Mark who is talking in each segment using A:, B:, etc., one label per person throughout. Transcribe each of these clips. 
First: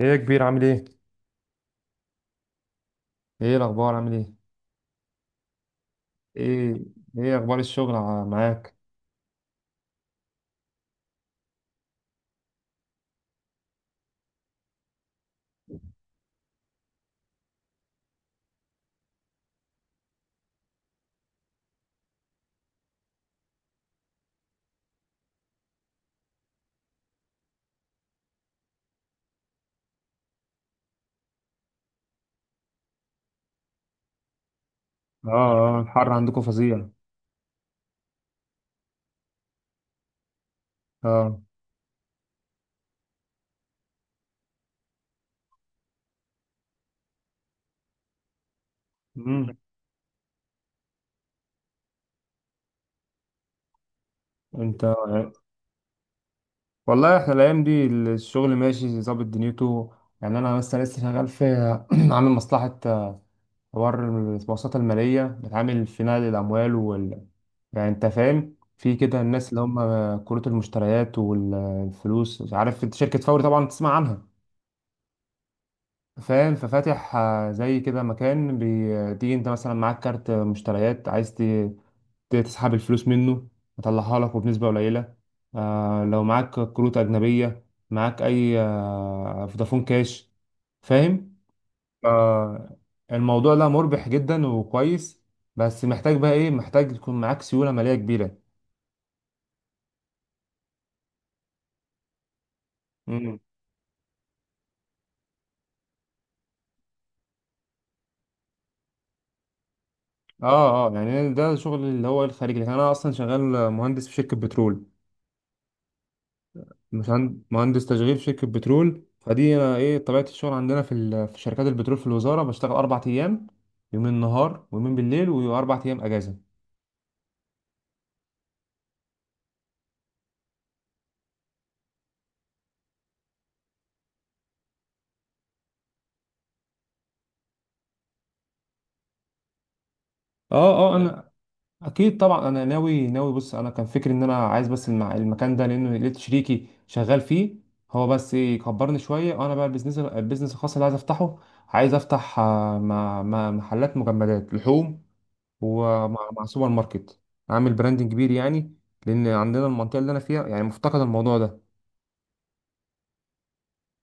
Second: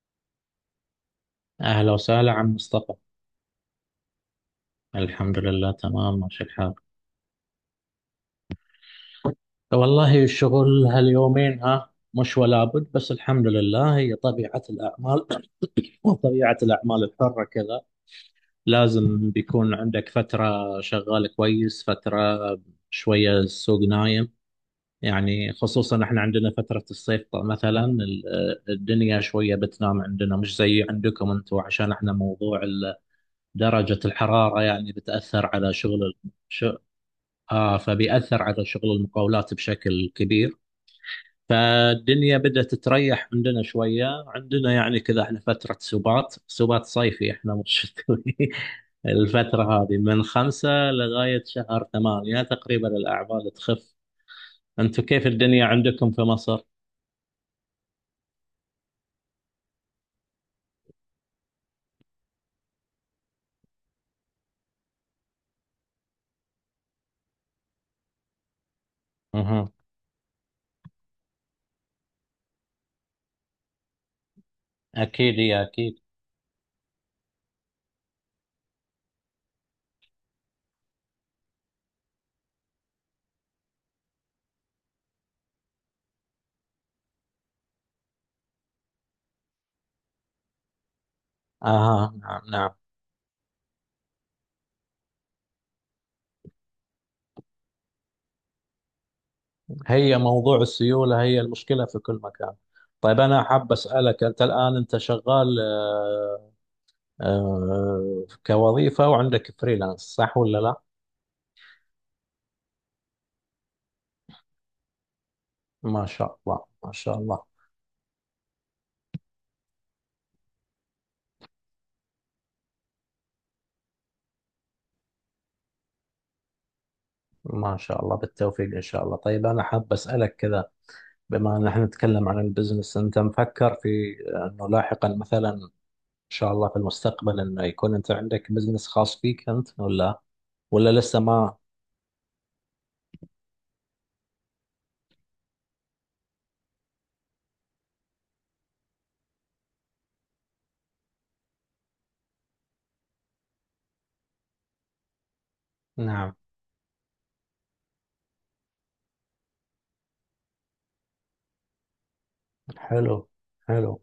A: ايه يا كبير، عامل ايه؟
B: أهلا وسهلا عم مصطفى.
A: ايه الاخبار، عامل ايه؟
B: الحمد لله تمام ماشي الحال.
A: ايه. ايه اخبار الشغل معاك؟
B: والله الشغل هاليومين مش ولا بد، بس الحمد لله هي طبيعة الأعمال وطبيعة الأعمال الحرة كذا. لازم بيكون عندك فترة شغال كويس، فترة شوية السوق نايم. يعني خصوصا احنا عندنا فترة الصيف، الدنيا شوية بتنام عندنا، مش زي عندكم انتم، عشان احنا موضوع درجة الحرارة يعني
A: اه.
B: بتأثر على
A: اه، الحر
B: شغل.
A: عندكم فظيع.
B: آه، فبيأثر على شغل المقاولات بشكل كبير.
A: اه.
B: فالدنيا بدأت تريح عندنا شوية، عندنا يعني كذا احنا فترة سبات، سبات صيفي احنا مش شتوي
A: امم.
B: الفترة هذه من خمسة لغاية شهر ثمانية تقريبا الأعمال تخف.
A: انت،
B: أنتم كيف الدنيا عندكم في مصر؟
A: والله احنا الايام دي الشغل ماشي ظابط دنيته. يعني انا مثلا لسه شغال في عامل مصلحة، حوار المؤسسات المالية بتعامل في نقل الاموال وال، يعني انت فاهم في كده، الناس اللي
B: اها.
A: هم كروت المشتريات والفلوس. مش عارف، انت شركة فوري طبعا تسمع عنها.
B: أكيد هي، أكيد.
A: فاهم؟ ففاتح زي كده مكان، بتيجي انت مثلا معاك كارت مشتريات عايز تسحب الفلوس منه، يطلعها لك وبنسبة قليلة. لو معاك كروت أجنبية، معاك أي فودافون كاش. فاهم؟
B: أها، نعم نعم.
A: آه، الموضوع ده مربح جدا وكويس، بس محتاج بقى إيه، محتاج تكون معاك سيولة مالية كبيرة.
B: هي موضوع السيولة هي المشكلة في كل مكان. طيب
A: مم.
B: أنا حاب أسألك، أنت الآن أنت شغال آه، كوظيفة وعندك فريلانس، صح
A: اه
B: ولا لا؟
A: اه، يعني ده شغل اللي هو الخارجي، لكن انا اصلا شغال مهندس في شركة بترول.
B: ما شاء الله، ما شاء
A: مساعد-
B: الله.
A: مهندس تشغيل في شركة بترول، فدي أنا إيه طبيعة الشغل عندنا في في شركات البترول في الوزارة. بشتغل أربع أيام، يومين نهار ويومين بالليل، وأربع أيام أجازة.
B: ما شاء الله بالتوفيق إن شاء الله. طيب أنا حاب أسألك كذا، بما أن احنا نتكلم عن البزنس، أنت مفكر في أنه لاحقا مثلا إن شاء الله في المستقبل أنه يكون أنت عندك بزنس خاص فيك أنت، ولا
A: أه أه
B: ولا
A: تمام.
B: لسه
A: أنا
B: ما؟
A: أكيد طبعا أنا ناوي ناوي. بص، أنا كان فكري إن أنا عايز بس المكان ده لأنه لقيت شريكي شغال فيه، هو بس إيه يكبرني شوية. وأنا بقى البيزنس، البيزنس الخاص اللي عايز أفتحه، عايز أفتح مع محلات مجمدات لحوم، ومع
B: نعم.
A: مع سوبر ماركت، عامل براندنج كبير يعني، لان عندنا المنطقه اللي انا فيها يعني مفتقد الموضوع ده.
B: حلو، حلو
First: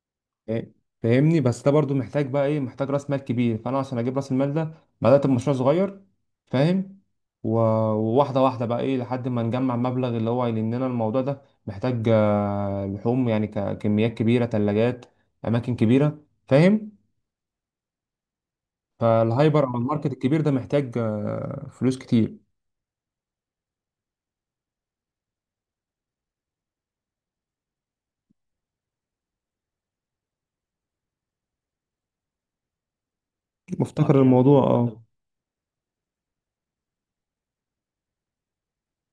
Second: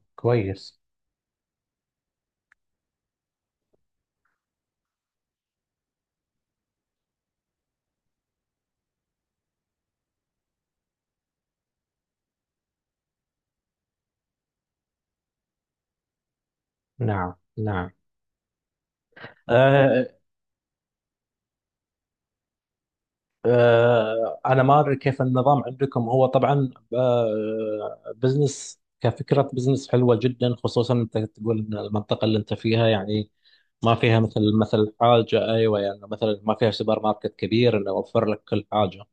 A: إيه،
B: كويس.
A: فاهمني؟ بس ده برضو محتاج بقى ايه، محتاج راس مال كبير. فانا عشان اجيب راس المال ده، بدات بمشروع صغير. فاهم؟ و- وواحده واحده بقى ايه، لحد ما نجمع مبلغ، اللي هو لاننا الموضوع ده محتاج لحوم يعني كميات كبيره، ثلاجات، اماكن كبيره. فاهم؟
B: نعم نعم.
A: فالهايبر او الماركت
B: آه،
A: الكبير ده محتاج فلوس كتير.
B: آه، انا ما ادري كيف النظام عندكم. هو طبعا آه، بزنس كفكره بزنس حلوه جدا، خصوصا انت تقول ان المنطقه اللي انت فيها يعني ما
A: مفتقر
B: فيها مثل
A: الموضوع،
B: مثل
A: اه.
B: حاجه، ايوه يعني مثلا ما فيها سوبر ماركت كبير انه يوفر لك كل حاجه.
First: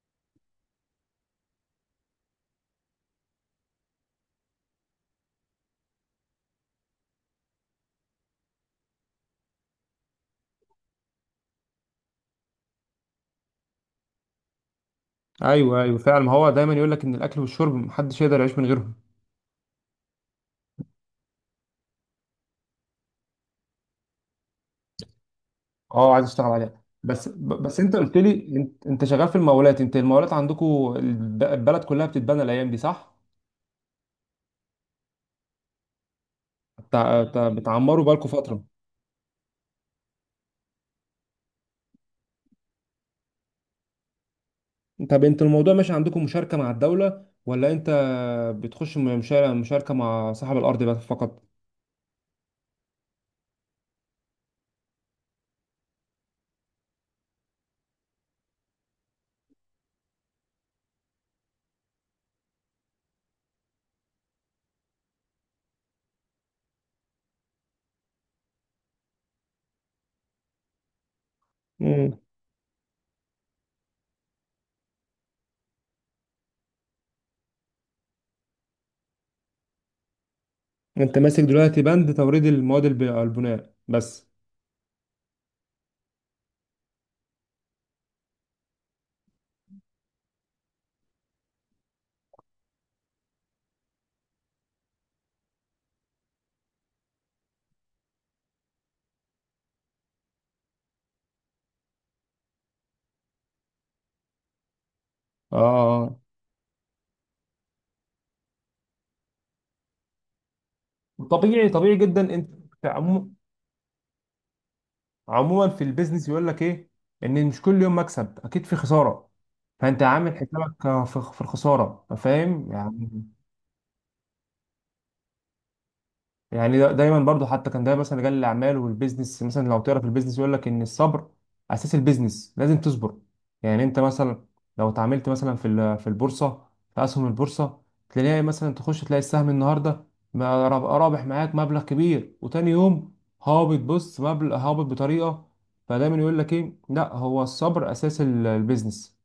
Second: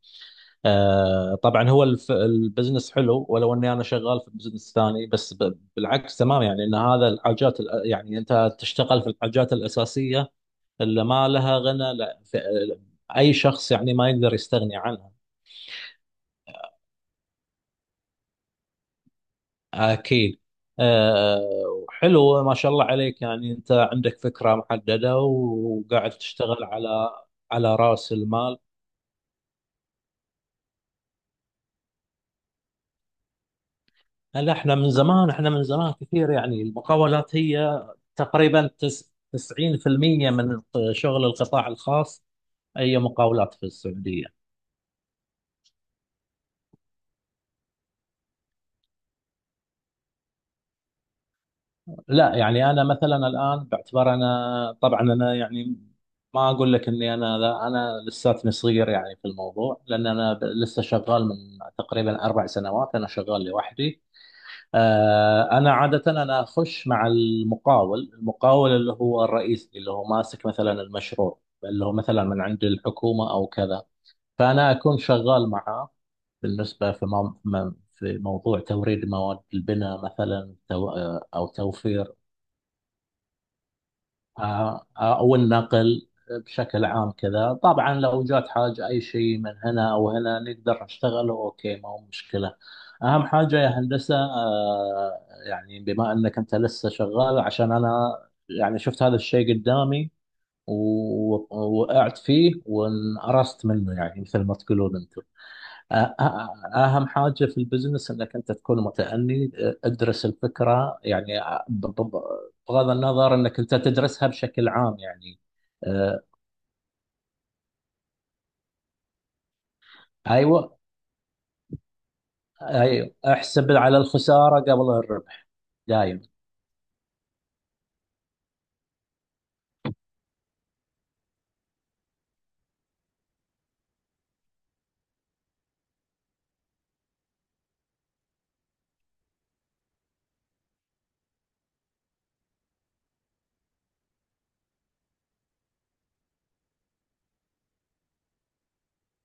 B: آه، طبعا هو البزنس حلو، ولو اني انا شغال في بزنس ثاني، بس بالعكس تمام، يعني ان هذا الحاجات يعني انت تشتغل في الحاجات الاساسيه اللي ما لها غنى، لا ف- اي شخص يعني ما يقدر يستغني عنها.
A: ايوه ايوه، فعلا. ما هو دايما يقول لك ان الاكل والشرب محدش يقدر يعيش من غيرهم.
B: اكيد. أه، وحلو ما شاء الله عليك، يعني انت عندك فكرة محددة وقاعد
A: اه، عايز اشتغل
B: تشتغل
A: عليها.
B: على
A: بس
B: على
A: بس انت
B: رأس
A: قلت لي
B: المال.
A: انت شغال في المقاولات. انت المقاولات عندكم البلد كلها بتتبنى الايام دي، صح؟
B: هل احنا من زمان، احنا من زمان كثير يعني المقاولات هي
A: بتعمروا بقالكم فتره.
B: تقريبا 90% من شغل القطاع الخاص هي مقاولات في السعودية.
A: طب انت الموضوع ماشي عندكم، مشاركه مع الدوله، ولا انت بتخش مشاركه مع صاحب الارض بس فقط؟
B: لا يعني انا مثلا الان باعتبار، انا طبعا انا يعني ما اقول لك اني انا، لا انا لساتني صغير يعني في الموضوع، لان لسه شغال من تقريبا اربع سنوات انا شغال لوحدي. آه، انا عاده انا اخش مع المقاول، المقاول اللي هو الرئيس اللي هو ماسك مثلا المشروع اللي هو
A: امم.
B: مثلا من عند الحكومه او كذا. فانا اكون شغال معه بالنسبه في مو- في موضوع توريد مواد البناء مثلا،
A: انت ماسك
B: او
A: دلوقتي
B: توفير.
A: بند توريد المواد البناء بس؟
B: آه، آه، او النقل بشكل عام كذا. طبعا لو جات حاجه اي شيء من هنا او هنا نقدر نشتغله، اوكي ما هو مشكله. اهم حاجه يا هندسه آه، يعني بما انك انت لسه شغال، عشان انا يعني شفت هذا الشيء قدامي ووقعت فيه وانقرصت منه يعني مثل ما تقولون انتم.
A: اه.
B: أهم حاجة في البزنس أنك أنت تكون متأني، ادرس الفكرة يعني.
A: طبيعي،
B: ب-
A: طبيعي
B: ب- ب-
A: جدا. انت
B: بغض النظر أنك أنت تدرسها بشكل عام يعني.
A: عموما في
B: أه،
A: البيزنس يقول لك ايه، ان مش كل يوم مكسب، اكيد في خساره. فانت عامل
B: أيوة،
A: حسابك في الخساره، فاهم يعني.
B: أيوة احسب على الخسارة قبل الربح دايم.
A: يعني دايما برضو، حتى كان ده مثلا رجال الاعمال والبيزنس، مثلا لو تعرف البيزنس يقول لك ان الصبر اساس البيزنس، لازم تصبر. يعني انت مثلا لو اتعاملت مثلا في في البورصه، في اسهم البورصه، تلاقي مثلا تخش تلاقي السهم النهارده رابح معاك مبلغ كبير، وتاني يوم هابط. بص، مبلغ هابط بطريقه. فدايما يقول لك ايه، لا هو الصبر اساس البيزنس،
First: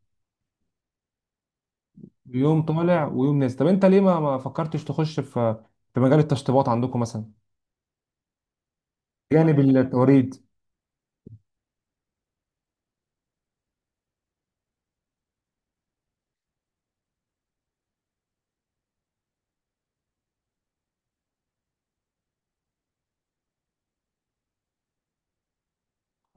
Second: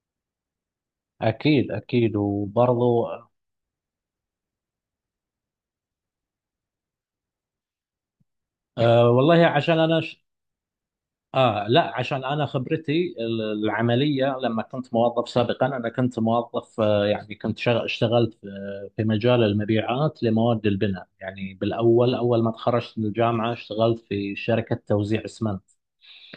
B: أكيد أكيد
A: يوم طالع
B: وبرضو.
A: ويوم نازل. طب انت ليه ما فكرتش تخش في مجال التشطيبات عندكم مثلا،
B: أه، والله
A: جانب
B: عشان أنا
A: التوريد؟
B: آه، لا عشان أنا خبرتي العملية لما كنت موظف سابقا، أنا كنت موظف آه، يعني اشتغلت في آه، في مجال المبيعات لمواد البناء، يعني بالأول أول ما تخرجت من الجامعة اشتغلت في شركة توزيع اسمنت،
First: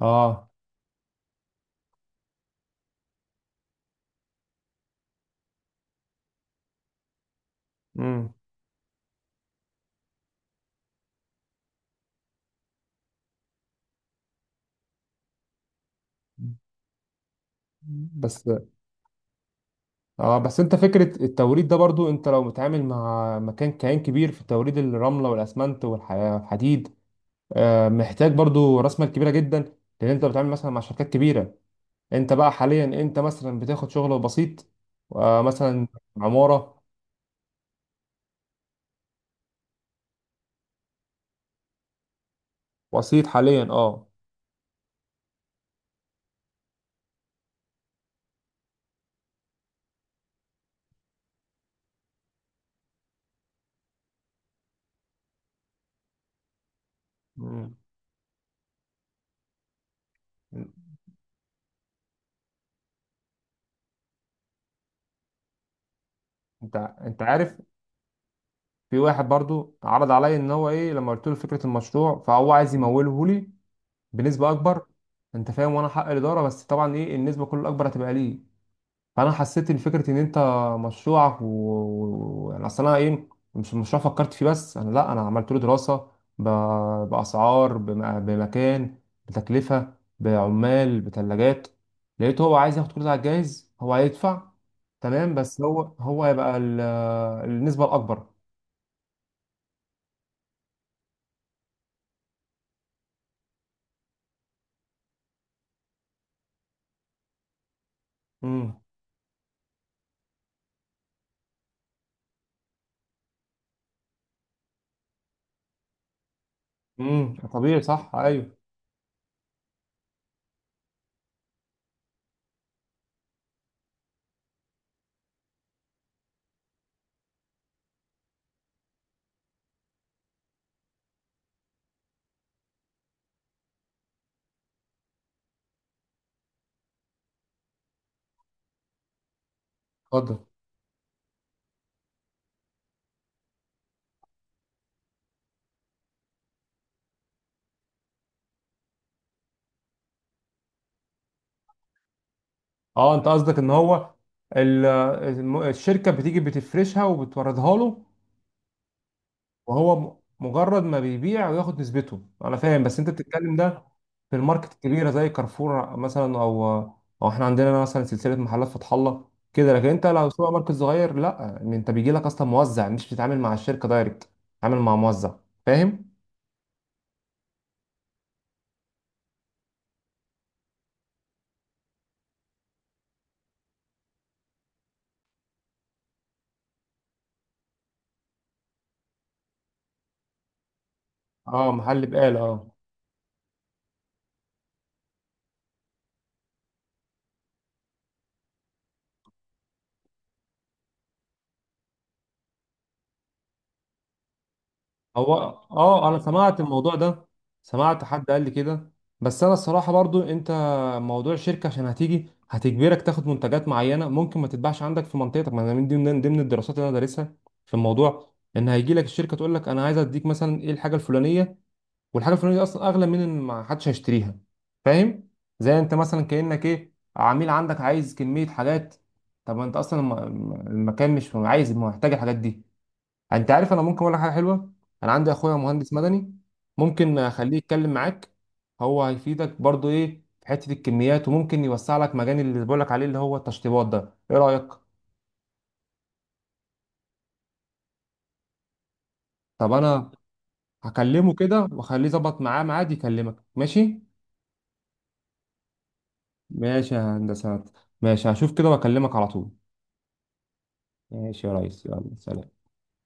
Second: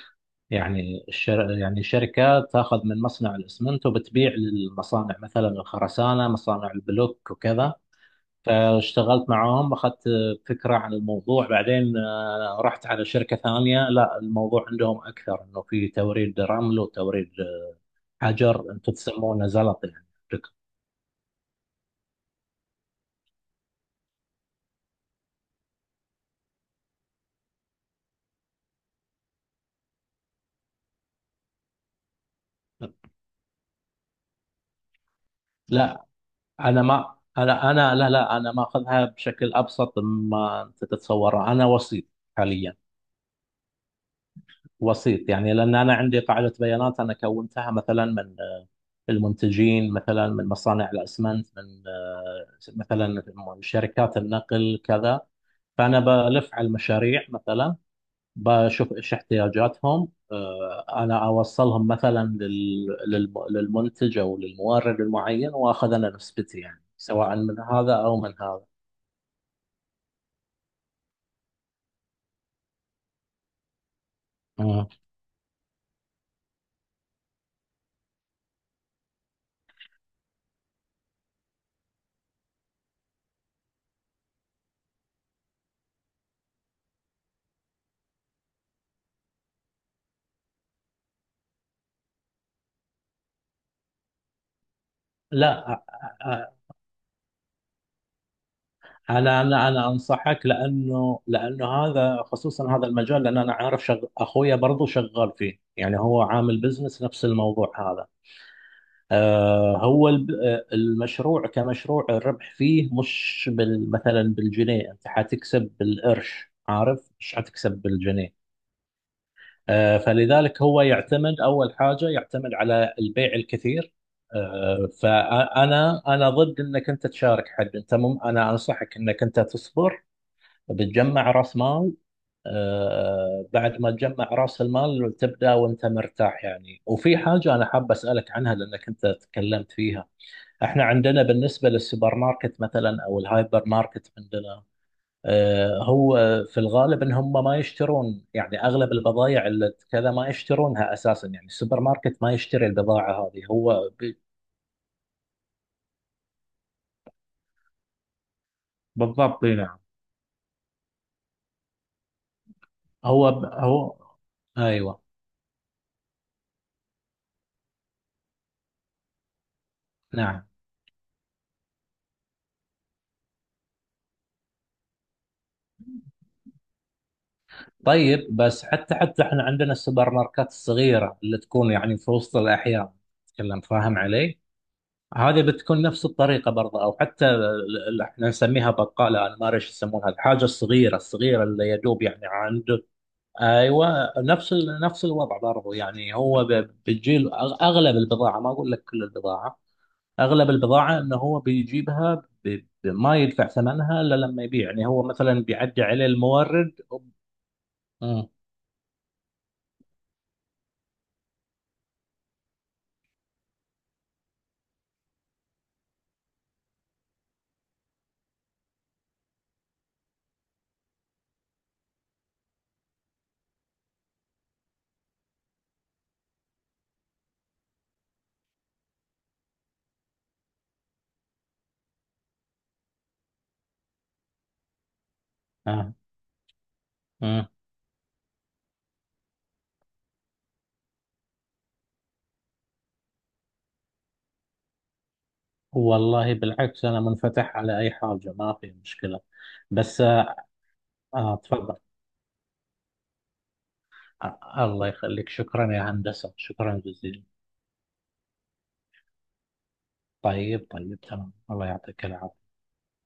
A: اه.
B: يعني يعني شركة تاخذ من مصنع الاسمنت وبتبيع للمصانع مثلا الخرسانة، مصانع البلوك وكذا.
A: امم.
B: فاشتغلت معاهم، اخذت فكره عن الموضوع، بعدين آه، رحت على شركه ثانيه، لا الموضوع عندهم اكثر انه في توريد رمل وتوريد
A: بس
B: حجر انتم تسمونه زلط يعني
A: اه،
B: عندكم.
A: بس انت فكرة التوريد ده برضو، انت لو متعامل مع مكان كيان كبير في توريد الرملة والاسمنت والحديد، آه محتاج برضو راس مال كبيرة جدا، لان انت بتتعامل مثلا مع شركات كبيرة. انت بقى حاليا انت مثلا بتاخد شغل بسيط، آه مثلا
B: لا انا
A: عمارة.
B: ما انا، انا لا انا ماخذها بشكل ابسط مما انت تتصوره، انا وسيط حاليا.
A: بسيط حاليا، اه.
B: وسيط يعني لان انا عندي قاعده بيانات انا كونتها مثلا من آه، المنتجين، مثلا من مصانع الاسمنت، من آه، مثلا شركات النقل كذا. فأنا بلف على المشاريع مثلا
A: امم.
B: بشوف إيش احتياجاتهم، آه، أنا أوصلهم مثلا للمنتج أو للمورد المعين، وآخذ أنا نسبتي
A: انت
B: يعني
A: انت
B: سواء
A: عارف،
B: من هذا أو من هذا.
A: في واحد برضو عرض عليا ان هو ايه، لما قلت له فكرة المشروع فهو عايز يموله لي بنسبه اكبر،
B: اه،
A: انت فاهم، وانا حق الاداره. بس طبعا ايه، النسبه كل الاكبر هتبقى ليه. فانا حسيت ان فكره ان انت مشروعك و… و… يعني اصل انا ايه، مش مشروع فكرت فيه، بس انا لا انا عملت له دراسه، ب… باسعار، بمكان، بتكلفه، بعمال، بثلاجات. لقيته هو عايز ياخد كل ده على الجاهز. هو هيدفع تمام، بس
B: لا.
A: هو هو هيبقى
B: أ-
A: النسبه الاكبر.
B: انا انا انصحك، لانه لانه هذا خصوصا هذا المجال، لان انا عارف اخويا برضو شغال فيه، يعني هو عامل بزنس نفس الموضوع هذا.
A: امم.
B: آه، هو المشروع كمشروع الربح فيه مش بال مثلا بالجنيه، انت حتكسب بالقرش عارف، مش
A: امم،
B: حتكسب
A: طبيعي، صح،
B: بالجنيه.
A: ايوه.
B: آه، فلذلك هو يعتمد اول حاجه، يعتمد على البيع الكثير. آه، فانا انا ضد انك انت تشارك حد انت، مم انا انصحك انك انت تصبر، بتجمع راس مال. آه، بعد ما تجمع راس المال تبدا وانت مرتاح يعني. وفي حاجه انا حاب اسالك عنها لانك انت تكلمت فيها.
A: اتفضل.
B: احنا عندنا بالنسبة للسوبر ماركت مثلا او الهايبر ماركت عندنا آه، هو في الغالب ان هم ما يشترون يعني اغلب البضائع اللي كذا ما يشترونها اساسا، يعني السوبر ماركت ما يشتري البضاعة
A: اه، انت
B: هذه
A: قصدك ان هو الشركه بتيجي بتفرشها وبتوردها له،
B: بالضبط اي نعم.
A: وهو مجرد ما بيبيع وياخد نسبته. انا فاهم، بس انت
B: هو
A: بتتكلم ده
B: هو.
A: في الماركت
B: ايوه.
A: الكبيره زي كارفور مثلا، او او احنا عندنا مثلا سلسله محلات فتح الله كده. لكن انت لو
B: نعم.
A: سوبر ماركت صغير، لا، إن انت بيجي لك اصلا موزع، مش بتتعامل مع الشركه دايركت، بتتعامل مع موزع. فاهم؟
B: طيب بس حتى، حتى احنا عندنا السوبر ماركات الصغيره اللي تكون يعني في وسط الاحياء تتكلم، فاهم علي؟ هذه بتكون نفس الطريقة برضه. أو حتى احنا نسميها بقالة، أنا ما أدري إيش يسمونها، الحاجة الصغيرة الصغيرة اللي
A: اه،
B: يدوب
A: محل
B: يعني
A: بقال، اه.
B: عنده. أيوة، نفس الوضع برضه، يعني بتجيل أغلب البضاعة، ما أقول لك كل البضاعة، أغلب البضاعة إنه هو بيجيبها، ب- ما يدفع ثمنها إلا لما يبيع، يعني هو
A: هو
B: مثلا بيعدي عليه
A: اه، انا سمعت
B: المورد.
A: الموضوع ده، سمعت حد
B: أمم،
A: قال لي كده. بس انا الصراحه برضو، انت موضوع الشركه عشان هتيجي هتجبرك تاخد منتجات معينه ممكن ما تتباعش عندك في منطقتك. ما انا من ضمن الدراسات اللي انا دارسها في الموضوع، ان هيجي لك الشركه تقول لك انا عايز اديك مثلا ايه الحاجه الفلانيه، والحاجه الفلانيه دي اصلا اغلى من ان ما حدش هيشتريها. فاهم؟ زي انت مثلا كانك ايه، عميل عندك عايز كميه حاجات، طب ما انت اصلا المكان مش عايز، محتاج الحاجات دي. انت عارف، انا ممكن اقول لك حاجه حلوه. انا عندي اخويا مهندس
B: آه،
A: مدني، ممكن
B: أمم.
A: اخليه يتكلم معاك. هو هيفيدك برضو ايه في حته الكميات، وممكن يوسع لك مجال اللي بقول لك عليه اللي هو التشطيبات ده. ايه رايك؟
B: والله بالعكس أنا منفتح على أي حاجة، ما في مشكلة.
A: طب
B: بس
A: انا
B: آه.
A: هكلمه
B: آه،
A: كده
B: تفضل.
A: واخليه يظبط معاه ميعاد يكلمك، ماشي؟
B: أ- الله يخليك، شكرا يا هندسة، شكرا
A: ماشي يا
B: جزيلا.
A: هندسه، ماشي. هشوف كده واكلمك على طول.
B: طيب طيب تمام،
A: ماشي يا
B: الله
A: ريس،
B: يعطيك
A: يلا
B: العافية.
A: سلام.